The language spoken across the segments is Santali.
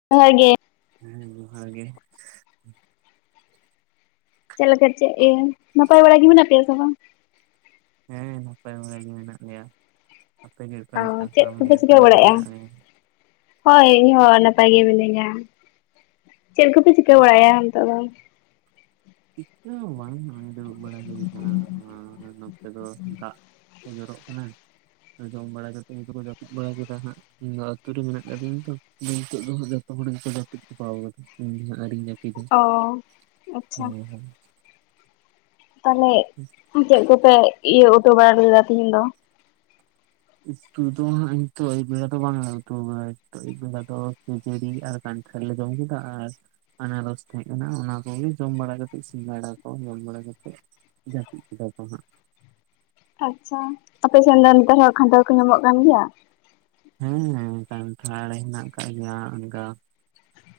[unintelligible] ᱦᱮᱸ ᱡᱚᱦᱟᱨ ᱜᱮ᱾ ᱪᱮᱫ ᱞᱮᱠᱟ ᱪᱮᱫ ᱤᱭᱟᱹ ᱱᱟᱯᱟᱭ ᱵᱟᱲᱟ ᱜᱮ ᱢᱮᱱᱟᱜ ᱯᱮᱭᱟ ᱥᱮ ᱵᱟᱝ? ᱦᱮᱸ ᱱᱟᱯᱟᱭ ᱵᱟᱲᱟ ᱜᱮ ᱢᱮᱱᱟᱜ ᱞᱮᱭᱟ ᱟᱯᱮᱜᱮ ᱚᱠᱟ ᱚ ᱞᱮᱠᱟ ᱪᱮᱫ ᱟᱢ ᱠᱚᱯᱮ ᱜᱮ ᱚᱠᱟ ᱪᱤᱠᱟᱹ ᱞᱮᱠᱟ ᱵᱟᱲᱟᱭᱮᱜᱼᱟ? ᱢᱮᱱᱟᱜ ᱢᱮᱭᱟ? ᱦᱳᱭ ᱤᱧ ᱦᱚᱸ ᱱᱟᱯᱟᱭ ᱜᱮ ᱢᱤᱱᱟᱹᱧᱟ ᱪᱮᱫ ᱠᱚᱯᱮ ᱪᱤᱠᱟᱹ ᱵᱟᱲᱟᱭᱟ ᱱᱤᱛᱚᱜ ᱫᱚ? ᱪᱤᱠᱟᱹ ᱦᱚᱸ ᱵᱟᱝ ᱱᱚᱜ-ᱚᱭ ᱫᱩᱲᱩᱵ ᱵᱟᱲᱟ ᱦᱩᱭ ᱟᱠᱟᱱᱟ ᱱᱚᱛᱮ ᱫᱚ ᱫᱟᱜᱼᱼ ᱠᱚ ᱡᱚᱨᱚᱜ ᱠᱟᱱᱟ ᱡᱚᱢ ᱵᱟᱲᱟ ᱠᱟᱛᱮᱫ ᱩᱱᱠᱩ ᱠᱚ ᱡᱟᱹᱯᱤᱫ ᱵᱟᱲᱟ ᱠᱮᱫᱟ ᱦᱟᱸᱜ᱾ ᱤᱧ ᱫᱚ ᱟᱹᱛᱩ ᱨᱮ ᱢᱮᱱᱟᱜ ᱠᱟᱫᱤᱧᱟ ᱛᱚ ᱱᱤᱛᱚᱜ ᱫᱚ ᱡᱚᱛᱚ ᱦᱚᱲ ᱜᱮᱠᱚ ᱡᱟᱹᱯᱤᱫ ᱪᱟᱯᱟ ᱟᱠᱟᱫᱟ ᱤᱧ ᱜᱮ ᱦᱟᱸᱜ ᱟᱣᱨᱤᱧ ᱡᱟᱹᱯᱤᱫᱟ᱾ ᱚ᱾ ᱦᱩᱸ ᱦᱩᱸ᱾ ᱛᱟᱦᱚᱞᱮᱼᱼ ᱦᱩᱸ᱾ ᱪᱮᱫ ᱠᱚᱯᱮ ᱤᱭᱟᱹ ᱩᱛᱩ ᱵᱟᱲᱟ ᱞᱮᱫᱟ ᱛᱤᱦᱤᱧ ᱫᱚ? ᱩᱛᱩ ᱫᱚ ᱦᱟᱸᱜ ᱱᱤᱛᱚᱜ ᱟᱹᱭᱩᱵ ᱵᱮᱲᱟ ᱫᱚ ᱵᱟᱝᱞᱮ ᱩᱛᱩ ᱟᱠᱟᱫᱟ ᱦᱮᱛᱳᱜ ᱟᱹᱭᱩᱵ ᱵᱮᱲᱟ ᱫᱚ ᱠᱷᱟᱹᱡᱟᱹᱲᱤ ᱟᱨ ᱠᱟᱱᱼᱼ [unintelligible] ᱡᱚᱢ ᱠᱮᱫᱟ ᱟᱨᱼᱼ ᱟᱱᱟᱨᱚᱥ ᱛᱟᱦᱮᱸ ᱠᱟᱱᱟ ᱚᱱᱟ ᱠᱚᱜᱮ ᱡᱚᱢ ᱵᱟᱲᱟ ᱠᱟᱛᱮᱫ ᱥᱤᱸᱜᱟᱹᱲᱟ ᱠᱚ ᱡᱚᱢ ᱵᱟᱲᱟ ᱠᱟᱛᱮᱫᱼᱼ ᱡᱟᱹᱯᱤᱫ ᱠᱮᱫᱟ ᱠᱚ ᱦᱟᱸᱜ᱾ ᱟᱪᱪᱷᱟ ᱟᱯᱮ ᱥᱮᱱ ᱫᱚ ᱱᱮᱛᱟᱨ ᱦᱚᱸ ᱠᱷᱟᱴᱟᱲ ᱠᱚ ᱧᱟᱢᱚᱜ ᱠᱟᱱ ᱜᱮᱭᱟ? ᱦᱮᱸ ᱠᱟᱱᱴᱷᱟᱲ ᱦᱮᱱᱟᱜ ᱠᱟᱜ ᱜᱮᱭᱟ ᱚᱱᱠᱟᱼᱼ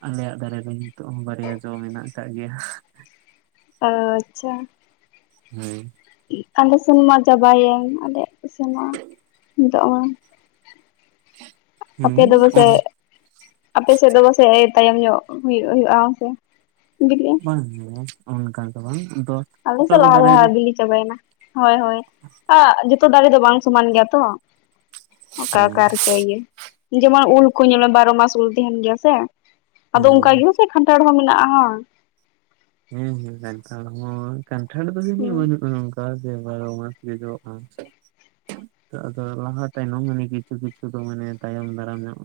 ᱟᱞᱮᱭᱟᱜ ᱫᱟᱨᱮ ᱨᱮ ᱱᱤᱛᱚᱜ ᱦᱚᱸ ᱵᱟᱨᱭᱟ ᱡᱚ ᱢᱮᱱᱟᱜ ᱠᱟᱜ ᱜᱮᱭᱟ᱾ ᱚ ᱟᱪᱪᱷᱟ᱾ ᱦᱩᱸ᱾ ᱟᱞᱮ ᱥᱮᱱ ᱢᱟ ᱪᱟᱵᱟᱭᱮᱱ ᱟᱞᱮᱭᱟᱜ ᱥᱮᱱ ᱢᱟ ᱱᱤᱛᱚᱜ ᱢᱟᱼᱼ ᱦᱩᱸ ᱟᱯᱮ ᱫᱚ ᱚᱱ ᱯᱟᱥᱮᱫᱼᱼ ᱟᱯᱮ ᱥᱮᱫ ᱫᱚ ᱯᱟᱥᱮᱡ [unintelligible] ᱛᱟᱭᱚᱢ ᱧᱚᱜ ᱦᱩᱭᱩᱜ ᱦᱩᱭᱩᱜᱼᱟ ᱦᱮᱸᱥᱮ? ᱵᱟᱝ ᱦᱩᱭᱩᱜ-ᱟ ᱚᱱᱠᱟ ᱫᱚ ᱵᱟᱝ ᱟᱫᱚᱼᱼ ᱟᱞᱮ ᱥᱮᱫ ᱞᱟᱦᱟ ᱞᱟᱦᱟ ᱵᱤᱞᱤ ᱪᱟᱵᱟᱭᱮᱱᱟ, ᱦᱳᱭ ᱦᱳᱭ, ᱟᱨ ᱡᱚᱛᱚ ᱫᱟᱨᱮ ᱫᱚ ᱵᱟᱝ ᱥᱚᱢᱟᱱ ᱜᱮᱭᱟ ᱛᱚ᱾ ᱚᱠᱟ ᱦᱮᱸ ᱚᱠᱟ ᱨᱮ ᱪᱚ ᱤᱭᱟᱹ, ᱡᱮᱢᱚᱱ ᱩᱞ ᱠᱚ ᱧᱮᱞ ᱢᱮ ᱵᱟᱨᱚ ᱢᱟᱥ ᱩᱞ ᱛᱟᱦᱮᱱ ᱜᱮᱭᱟ ᱥᱮ᱾ ᱟᱫᱚ ᱚᱱᱠᱟ ᱦᱮᱸ ᱜᱮ ᱥᱮ ᱠᱷᱟᱱᱴᱷᱟᱲ ᱦᱚᱸ ᱢᱮᱱᱟᱜᱼᱟ᱾ ᱦᱮᱸ ᱦᱮᱸ ᱠᱟᱱᱴᱷᱟᱲ ᱦᱚᱸ, ᱠᱟᱱᱴᱷᱟᱲ ᱫᱚ ᱥᱮ ᱪᱮᱫ ᱵᱟᱱᱩᱜ-ᱟ᱾ [inaudible] ᱵᱟᱨᱚ ᱢᱟᱥ ᱜᱮ ᱡᱚᱜ-ᱟ᱾ ᱟᱫᱚ ᱞᱟᱦᱟ ᱛᱟᱭᱱᱚᱢ ᱢᱟᱱᱮ ᱠᱤᱪᱷᱩ ᱠᱤᱪᱷᱩ ᱫᱚ ᱢᱟᱱᱮ ᱛᱟᱭᱚᱢ ᱫᱟᱨᱟᱢ ᱧᱚᱜ᱾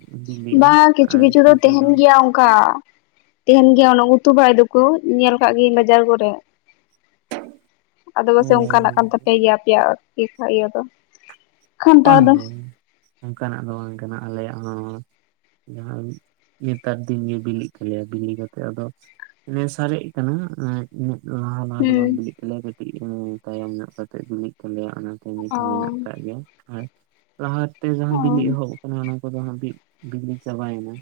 ᱵᱟᱝ ᱠᱤᱪᱷᱩ ᱠᱤᱪᱷᱩ ᱫᱚ ᱛᱮᱦᱮᱱ ᱜᱮᱭᱟ ᱚᱱᱠᱟ᱾ ᱛᱟᱦᱮᱱ ᱜᱮᱭᱟ ᱚᱱᱟ ᱩᱛᱩ ᱵᱟᱲᱟᱭ ᱫᱚᱠᱚ ᱧᱮᱞ ᱠᱟᱜ ᱜᱤᱭᱟᱹᱧ ᱵᱟᱡᱟᱨ ᱠᱚᱨᱮᱜ᱾ ᱟᱫᱚ ᱯᱟᱥᱮᱜ ᱚᱱᱠᱟᱱᱟᱜ ᱠᱟᱱ ᱛᱟᱯᱮ ᱜᱮᱭᱟ ᱟᱯᱮᱭᱟᱜ [inaudible] ᱤᱭᱟᱹ ᱫᱚ᱾ ᱠᱷᱟᱱᱴᱟᱲ ᱫᱚ ᱵᱟᱝᱜᱮ ᱚᱱᱠᱟᱱᱟᱜ ᱫᱚ ᱵᱟᱝ ᱠᱟᱱᱟ ᱟᱞᱮᱭᱟᱜ ᱦᱚᱸ᱾ ᱡᱟᱦᱟᱸ ᱱᱮᱛᱟᱨ ᱫᱤᱱ ᱜᱮ ᱵᱤᱞᱤᱜ ᱛᱟᱞᱮᱭᱟ ᱵᱤᱞᱤ ᱠᱟᱛᱮᱜ ᱟᱫᱚ ᱚᱱᱮ ᱥᱟᱨᱮᱡ ᱠᱟᱱᱟ ᱮᱸᱜ ᱩᱱᱟᱹᱜ ᱞᱟᱦᱟ ᱞᱟᱦᱟ ᱫᱚ ᱦᱩᱸ ᱵᱟᱝ ᱵᱤᱞᱤᱜ ᱛᱟᱞᱮᱭᱟ ᱠᱟᱴᱤᱡ ᱮᱸ ᱛᱟᱭᱚᱢ ᱧᱚᱜ ᱠᱟᱛᱮᱜ ᱵᱤᱞᱤᱜ ᱛᱞᱮᱭᱟ ᱚᱱᱟ ᱛᱮ ᱚ ᱱᱤᱛᱦᱚᱸ ᱢᱮᱱᱟᱜ ᱠᱟᱜ ᱜᱮᱭᱟ ᱟᱨ ᱞᱟᱦᱟᱛᱮ ᱡᱟᱦᱟᱸ ᱚ ᱵᱤᱞᱤ ᱮᱦᱚᱵ ᱠᱟᱱᱟ ᱚᱱᱟ ᱠᱚᱫᱚ ᱦᱟᱸᱜ ᱵᱤ ᱵᱤᱞᱤ ᱪᱟᱵᱟᱭᱮᱱᱟ᱾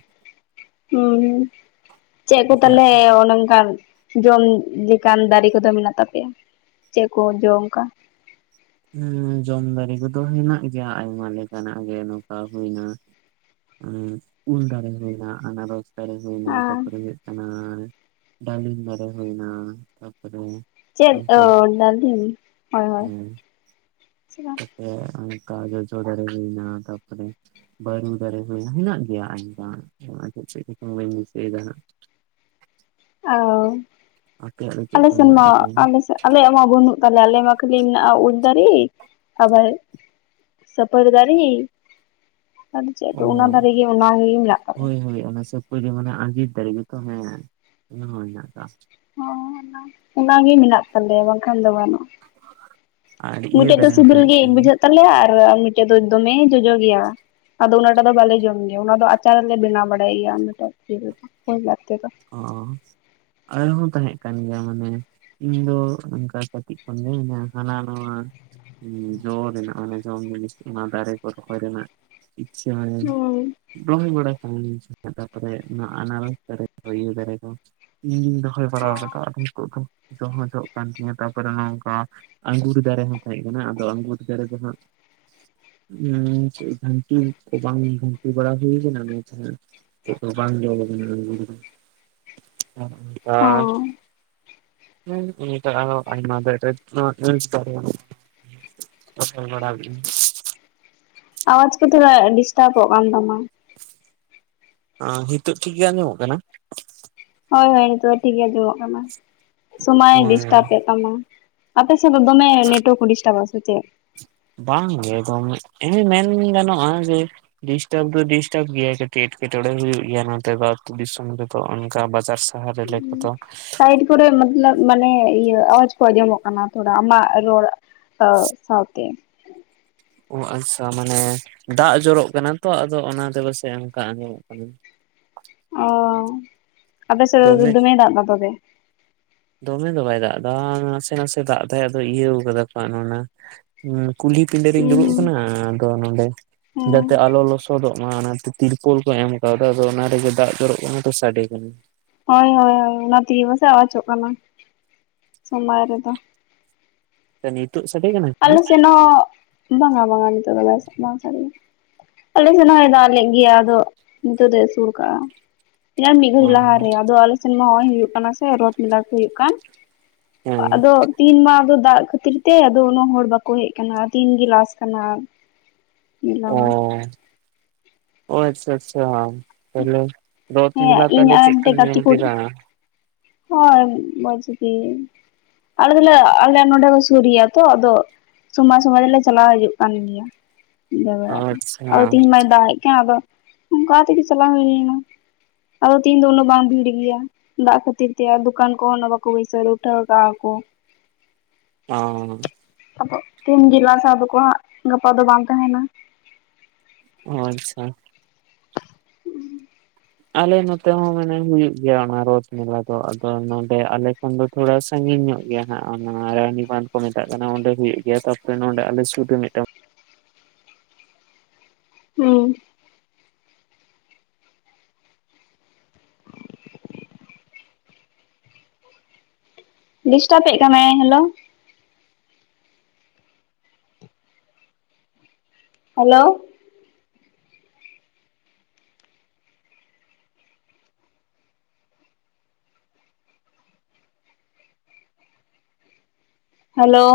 ᱦᱩᱸ ᱪᱮᱫ ᱠᱚ ᱱᱟᱥᱮᱭᱟᱜ ᱛᱟᱞᱦᱮ ᱚᱱᱮ ᱚᱱᱠᱟᱱ ᱡᱚᱢ ᱞᱮᱠᱟᱱ ᱫᱟᱨᱮ ᱠᱚᱫᱚ ᱢᱮᱱᱟᱜ ᱛᱟᱯᱮᱭᱟ, ᱪᱮᱫ ᱠᱚ ᱡᱚ ᱚᱱᱠᱟ? ᱦᱩᱸ ᱡᱚᱢ ᱫᱟᱨᱮ ᱠᱚᱫᱚ ᱦᱮᱱᱟᱜ ᱜᱮᱭᱟ ᱟᱭᱢᱟ ᱞᱮᱠᱟᱱᱟᱜ ᱜᱮ ᱱᱚᱝᱠᱟ ᱦᱩᱭᱱᱟ ᱩᱸ ᱩᱞ ᱫᱟᱨᱮ ᱦᱩᱭᱮᱱᱟ ᱟᱱᱟᱨᱚᱥ ᱫᱟᱨᱮ ᱦᱩᱭᱱᱟ ᱟᱨ ᱛᱟᱯᱚᱨᱮ ᱦᱩᱭᱩᱜ ᱠᱟᱱᱟ ᱰᱟᱹᱞᱤᱢ ᱫᱟᱨᱮ ᱦᱩᱭᱱᱟ ᱛᱟᱯᱚᱨᱮ ᱪᱮᱫ ᱚ ᱚᱱᱠᱟ ᱰᱟᱞᱤᱢ ᱦᱳᱭ ᱦᱳᱭ᱾ ᱦᱮᱸ ᱥᱮ ᱚᱱᱠᱟ ᱡᱚᱡᱚ ᱫᱟᱨᱮ ᱦᱩᱭᱮᱱᱟ ᱛᱟᱯᱚᱨᱮ ᱵᱟᱨᱩ ᱫᱟᱨᱮ ᱦᱩᱭ ᱦᱮᱱᱟᱜ ᱜᱮᱭᱟ ᱟᱭᱢᱟ ᱟᱨ ᱪᱮᱫ ᱪᱮᱫ ᱠᱚᱪᱚᱝ ᱵᱟᱹᱧ ᱫᱤᱥᱟᱹᱭᱮᱫᱟ ᱦᱟᱸᱜ᱾ ᱚ, ᱟᱯᱮᱭᱟᱜ ᱫᱚ ᱪᱮᱫ ᱟᱞᱮ ᱠᱚ ᱥᱮᱱ ᱢᱮᱱᱟᱜ ᱢᱟ ᱛᱟᱯᱮᱭᱟ ᱟᱞᱮ ᱥᱮᱫ ᱟᱞᱮᱭᱟᱜ ᱢᱟ ᱵᱟᱹᱱᱩᱜ ᱛᱟᱞᱮᱭᱟ ᱟᱞᱮ ᱢᱟ ᱠᱷᱟᱹᱞᱤ ᱢᱮᱱᱟᱜᱼᱟ ᱩᱞ ᱫᱟᱨᱮ ᱟᱵᱟᱨ ᱥᱟᱹᱯᱟᱹᱨᱤ ᱫᱟᱨᱮ, ᱟᱫᱚ ᱪᱮᱫ ᱚ ᱟᱫᱚ ᱚᱱᱟ ᱫᱟᱨᱮ ᱚᱱᱟᱜᱮ ᱢᱮᱱᱟᱜ ᱛᱟᱞᱮᱭᱟ᱾ ᱦᱳᱭ ᱦᱳᱭ ᱚᱱᱟ ᱥᱟᱹᱯ ᱯᱟᱹᱨᱤ ᱢᱟᱱᱮ ᱟᱸᱡᱤᱨ ᱫᱟᱨᱮ ᱜᱮᱛᱚ ᱦᱮᱸ ᱚᱱᱟ ᱦᱚᱸ ᱦᱮᱱᱟᱜ ᱟᱠᱟᱜ-ᱟ᱾ ᱦᱚᱸ ᱚᱱᱟ, ᱚᱱᱟᱜᱮ ᱢᱮᱱᱟᱜ ᱛᱟᱞᱮᱭᱟ ᱵᱟᱝᱠᱷᱟᱱ ᱫᱚ ᱵᱟᱝ᱾ ᱟᱨ ᱤᱭᱟᱹ ᱢᱤᱫᱴᱮᱡ ᱫᱚ ᱫᱟᱨᱮ ᱦᱚᱸ ᱥᱤᱵᱤᱞ ᱛᱟᱦᱮᱸ ᱜᱮ ᱠᱟᱱ ᱜᱮᱭᱟ ᱵᱩᱡᱷᱟᱹᱜ ᱛᱟᱞᱮᱭᱟ ᱟᱨ ᱢᱤ ᱴᱮᱡ ᱫᱚ ᱫᱚᱢᱮ ᱡᱚᱡᱚ ᱜᱮᱭᱟ ᱟᱫᱚ ᱚᱱᱟᱴᱟᱜ ᱫᱚ ᱵᱟᱞᱮ ᱡᱚᱢ ᱜᱮᱭᱟ ᱚᱱᱟ ᱫᱚ ᱟᱪᱟᱨᱞᱮ ᱵᱮᱱᱟᱣ ᱵᱟᱲᱟ [unintelligible] ᱚ ᱟᱨᱦᱚᱸ ᱛᱟᱦᱮᱸᱜ ᱠᱟᱱ ᱜᱮᱭᱟ ᱢᱟᱱᱮ ᱤᱧ ᱫᱚ ᱱᱚᱝᱠᱟ ᱠᱟᱹᱴᱤᱡ ᱠᱷᱚᱱ ᱜᱮ [inaudible] ᱦᱟᱱᱟ ᱱᱚᱣᱟ ᱦᱩᱸ ᱡᱚ ᱨᱮᱱᱟᱜ ᱚᱱᱮ ᱡᱚᱢ ᱡᱤᱱᱤᱥ ᱚᱱᱟ ᱫᱟᱨᱮ ᱠᱚ ᱨᱚᱦᱚᱭ ᱨᱮᱱᱟᱜ ᱦᱩᱸ [inaudible] ᱛᱟᱨᱯᱚᱨᱮ ᱚᱱᱟ ᱟᱱᱟᱨᱚᱥ ᱫᱟᱨᱮ᱾ [inaudible] ᱫᱟᱨᱮ ᱠᱚ ᱤᱧ ᱜᱤᱱ ᱨᱚᱦᱚᱭ ᱵᱟᱲᱟᱣ ᱠᱟᱫᱟ ᱟᱫᱚ ᱛᱳᱜ ᱫᱚ ᱡᱚ ᱦᱚᱸ ᱡᱚᱜ ᱠᱟᱱ ᱛᱤᱧᱟᱹ ᱛᱟᱯᱚᱨᱮ ᱱᱚᱝᱠᱟ ᱟᱺᱜᱩᱨᱤ ᱫᱟᱨᱮ ᱦᱚᱸ ᱛᱟᱦᱮᱸᱜ ᱠᱟᱱᱟ ᱟᱫᱚ ᱟᱺᱜᱩᱨᱤ ᱫᱟᱨᱮ ᱫᱚ ᱦᱟᱸᱜ ᱩᱸ ᱪᱮᱫ ᱡᱷᱟᱹᱱᱴᱤ ᱠᱚ ᱵᱟᱝ ᱡᱷᱟᱹᱱᱴᱤ ᱵᱟᱲᱟ ᱦᱩᱭ ᱟᱠᱟᱱᱟ ᱟᱫᱚ ᱛᱟᱞᱦᱮ ᱪᱮᱫ ᱦᱚᱸ [inaudible] ᱟᱸᱜᱤᱨ ᱫᱚ᱾ ᱚ [inaudible] [inaudible] [inaudible] ᱟᱣᱟᱡᱽ ᱠᱚ ᱛᱷᱚᱲᱟ ᱰᱤᱥᱴᱟᱯᱚᱜ ᱠᱟᱱ ᱛᱟᱢᱟ᱾ ᱟᱸ ᱱᱤᱛᱚᱜ ᱴᱷᱤᱠ ᱜᱮ ᱟᱸᱡᱚᱢᱚᱜ ᱠᱟᱱᱟ? ᱦᱳᱭ ᱦᱳᱭ ᱱᱤᱛᱚᱜ ᱫᱚ ᱴᱷᱤᱠ ᱜᱮ ᱟᱸᱡᱚᱢᱚᱜ ᱠᱟᱱᱟ, ᱥᱚᱢᱚᱭ ᱦᱳᱭ ᱰᱤᱥᱴᱟᱯᱮᱜ ᱛᱟᱢᱟ᱾ ᱟᱯᱮ ᱥᱮᱫ ᱫᱚᱢᱮ ᱱᱮᱴᱣᱟᱨᱠ ᱰᱤᱥᱴᱟᱵᱽ ᱟ ᱥᱮ ᱪᱮᱜ? ᱵᱟᱝᱜᱮ ᱮᱫᱚᱢ ᱢᱮᱱ ᱜᱟᱱᱚᱜᱼᱟ ᱡᱮ ᱰᱤᱥᱴᱟᱨᱵ ᱫᱚ ᱰᱤᱥᱴᱟᱨᱵ ᱜᱮᱭᱟ ᱠᱟᱹᱴᱤᱡ ᱮᱴᱠᱮᱴᱚᱬᱮ ᱦᱩᱭᱩᱜ ᱜᱮᱭᱟ ᱟᱹᱛᱩ ᱫᱤᱥᱚᱢ ᱨᱮ᱾ ᱛᱚ ᱚᱱᱠᱟ ᱵᱟᱡᱟᱨ ᱥᱟᱦᱟᱨ ᱨᱮ ᱨᱤᱞᱟᱹ ᱠᱚᱫᱚ ᱴᱟᱭᱤᱰ ᱠᱚᱨᱮ ᱢᱟᱛᱞᱚᱵ ᱢᱟᱱᱮ ᱤᱭᱟᱹ ᱟᱣᱟᱡᱽ ᱠᱚ ᱟᱸᱡᱚᱢᱚᱜ ᱠᱟᱱᱟ ᱛᱷᱚᱲᱟ ᱟᱢᱟᱜ ᱨᱚᱲ᱾ ᱚ ᱥᱟᱶᱛᱮ᱾ ᱚ ᱟᱪᱪᱷᱟ ᱢᱟᱱᱮ ᱫᱟᱜ ᱡᱚᱨᱚᱜ ᱠᱟᱱᱟ ᱛᱚ ᱟᱫᱚ ᱚᱱᱟᱛᱮ ᱯᱟᱥ ᱚᱱᱠᱟ ᱟᱸᱡᱚᱢᱚᱜ ᱠᱟᱱᱟ᱾ ᱚᱻ ᱟᱯᱮ ᱥᱮᱫ ᱫᱚᱢᱮ ᱫᱚᱢᱮᱭ ᱫᱟᱜ ᱫᱟ ᱛᱚᱵᱮ? ᱫᱚᱢᱮ ᱫᱚ ᱵᱟᱭ ᱫᱟᱜ ᱮᱫᱟ ᱱᱟᱥᱮ ᱱᱟᱥᱮ ᱫᱟᱜ ᱫᱟᱭ ᱟᱫᱚ ᱤᱭᱟᱹᱣ ᱠᱟᱫᱟ ᱠᱚ ᱚᱱᱟ ᱦᱩᱸ ᱠᱩᱞᱦᱤ ᱯᱤᱸᱰᱟᱹ ᱨᱤᱧ ᱦᱩᱸ ᱫᱩᱲᱩᱵ ᱦᱩᱸ ᱠᱟᱱᱟ ᱟᱫᱚ ᱱᱚᱰᱮ ᱦᱮᱸ ᱡᱟᱛᱮ ᱟᱞᱚ ᱞᱚᱥ ᱥᱚᱫᱚᱜ ᱢᱟ ᱚᱱᱟᱛᱮ ᱛᱤᱨᱯᱳᱞ ᱠᱚ ᱮᱢ ᱠᱟᱣᱫᱟ ᱟᱫᱚ ᱚᱱᱟ ᱨᱮᱜᱮ ᱫᱟᱜ ᱡᱚᱨᱚᱜ ᱠᱟᱱᱟ ᱛᱚ ᱥᱟᱰᱮ ᱠᱟᱱᱟ᱾ ᱦᱚᱭ ᱦᱚᱭ ᱦᱚᱭ ᱚᱱᱟ ᱛᱮᱜᱮ ᱯᱟᱥᱮᱜ ᱟᱣᱟᱡᱚᱜ ᱠᱟᱱᱟ ᱥᱚᱢᱟᱝ ᱨᱮᱫᱚ᱾ ᱮ ᱱᱤᱛᱚᱜ ᱥᱮ ᱟᱞᱮ ᱥᱮᱱ ᱦᱚᱸ ᱵᱟᱝᱼᱟ ᱵᱟᱝᱼᱟ ᱱᱤᱛᱚᱜ ᱫᱚ ᱵᱟᱝ ᱥᱟᱰᱮ ᱟᱞᱮ ᱥᱮᱱ ᱦᱳᱭ ᱫᱟᱜ ᱞᱮ ᱜᱮᱭᱟ ᱟᱫᱚ ᱱᱤᱛᱚᱜ ᱫᱚ ᱟᱥᱩᱨ ᱠᱟᱜᱼᱟ᱾ ᱤᱱᱟᱝ ᱢᱤᱫ ᱜᱷᱟᱹᱲᱤᱡ ᱞᱟᱦᱟᱨᱮ ᱟᱫᱚ ᱟᱞᱮ ᱥᱮᱱ ᱢᱟ ᱱᱚᱜᱚᱭ ᱦᱩᱭᱩᱜ ᱠᱟᱱᱟ ᱥᱮ ᱨᱚᱛ ᱢᱮᱞᱟ ᱠᱚ ᱦᱩᱭᱩᱜ ᱠᱟᱱ᱾ ᱦᱮᱸ ᱟᱫᱚ ᱛᱤᱦᱤᱱ ᱢᱟ ᱟᱫᱚ ᱫᱟᱜ ᱠᱷᱟᱹᱛᱤᱨ ᱛᱮ ᱟᱫᱚ ᱩᱱᱟᱹᱜ ᱦᱚᱲ ᱵᱟᱠᱚ ᱦᱮᱜ ᱠᱟᱱᱟ ᱛᱦᱤᱱᱜᱮ ᱞᱟᱥ ᱠᱟᱱᱟ᱾ ᱢᱮᱞᱟ ᱢᱟ ᱚᱻ ᱚ ᱟᱪᱪᱷᱟ ᱟᱪᱪᱷᱟ ᱛᱟᱦᱞᱮ ᱫᱚ ᱛᱤ ᱦᱮᱸ ᱢᱮᱞᱟ ᱤᱧ ᱛᱟᱦᱚᱞᱮ ᱟᱨ ᱪᱮᱜ ᱞᱮᱠᱟᱢ ᱢᱤᱫᱴᱮᱡ ᱜᱟᱛᱮ ᱧᱮᱞ ᱠᱩᱲᱤ ᱠᱮᱫᱟ? ᱦᱳᱭ ᱢᱚᱪᱜᱤ ᱟᱞᱮ ᱫᱚᱞᱮ ᱟᱞᱮ ᱱᱚᱸᱰᱮ ᱠᱚ ᱥᱩᱨ ᱜᱤᱭᱟ ᱛᱚ ᱟᱫᱚ ᱥᱚᱢᱚᱭ ᱥᱚᱢᱚᱭ ᱫᱚᱞᱮ ᱪᱟᱞᱟᱣ ᱦᱤᱡᱩᱜ ᱠᱟᱱ ᱜᱮᱭᱟ, ᱵᱮᱲᱟ ᱛᱮ ᱟᱪᱪᱷᱟ ᱟᱫᱚ ᱛᱮᱦᱮᱧ ᱢᱟᱭ ᱫᱟᱜ ᱠᱟᱱ ᱟᱫᱚ ᱚᱝᱠᱟ ᱛᱮᱜᱮ ᱪᱟᱞᱟᱣ ᱦᱩᱭᱱᱟ᱾ ᱟᱫᱚ ᱛᱮᱦᱤᱧ ᱫᱚ ᱩᱱᱟᱹᱜ ᱵᱟᱝ ᱵᱷᱤᱲ ᱜᱮᱭᱟ ᱫᱟᱜ ᱠᱷᱟᱹᱛᱤᱨ᱾ ᱛᱮ ᱟᱨ ᱫᱚᱠᱟᱱ ᱠᱚᱦᱚᱸ ᱵᱟᱠᱚ ᱵᱟᱹᱭᱥᱟᱹ ᱩᱴᱷᱟᱹᱣ ᱠᱟᱜ ᱠᱚ᱾ ᱚᱻ ᱟᱵᱚ ᱛᱤᱱ ᱡᱮᱞᱟ ᱥᱮ ᱟᱫᱚ ᱠᱚ ᱜᱟᱯᱟ ᱫᱚ ᱵᱟᱝ ᱛᱟᱦᱮᱱᱟ᱾ ᱚ ᱟᱪᱪᱷᱟ᱾ ᱦᱩᱸ ᱟᱞᱮ ᱱᱚᱛᱮ ᱦᱚᱸ ᱢᱟᱱᱮ ᱦᱩᱭᱩᱜ ᱜᱮᱭᱟ ᱚᱱᱟ ᱨᱚᱛᱷ ᱢᱮᱞᱟ ᱫᱚ ᱟᱫᱚ ᱱᱚᱸᱰᱮ ᱟᱞᱮ ᱠᱷᱚᱱ ᱫᱚ ᱛᱷᱚᱲᱟ ᱥᱟᱺᱜᱤᱧ ᱧᱚᱜ ᱜᱮᱭᱟ ᱦᱟᱸᱜ ᱚᱱᱟ ᱨᱟᱱᱤᱵᱟᱸᱫ ᱠᱚ ᱢᱮᱛᱟᱜ ᱠᱟᱱᱟ ᱚᱸᱰᱮ ᱦᱩᱭᱩᱜ ᱜᱮᱭᱟ ᱛᱟᱯᱚᱨᱮ ᱱᱚᱰᱮ ᱟᱞᱮ ᱥᱩᱨ ᱨᱮ ᱢᱤᱫᱴᱟᱝ ᱦᱩᱸ ᱰᱤᱥᱴᱟᱯᱮ ᱠᱟᱱᱟᱭ ᱦᱮᱞᱳ᱾ Hello hello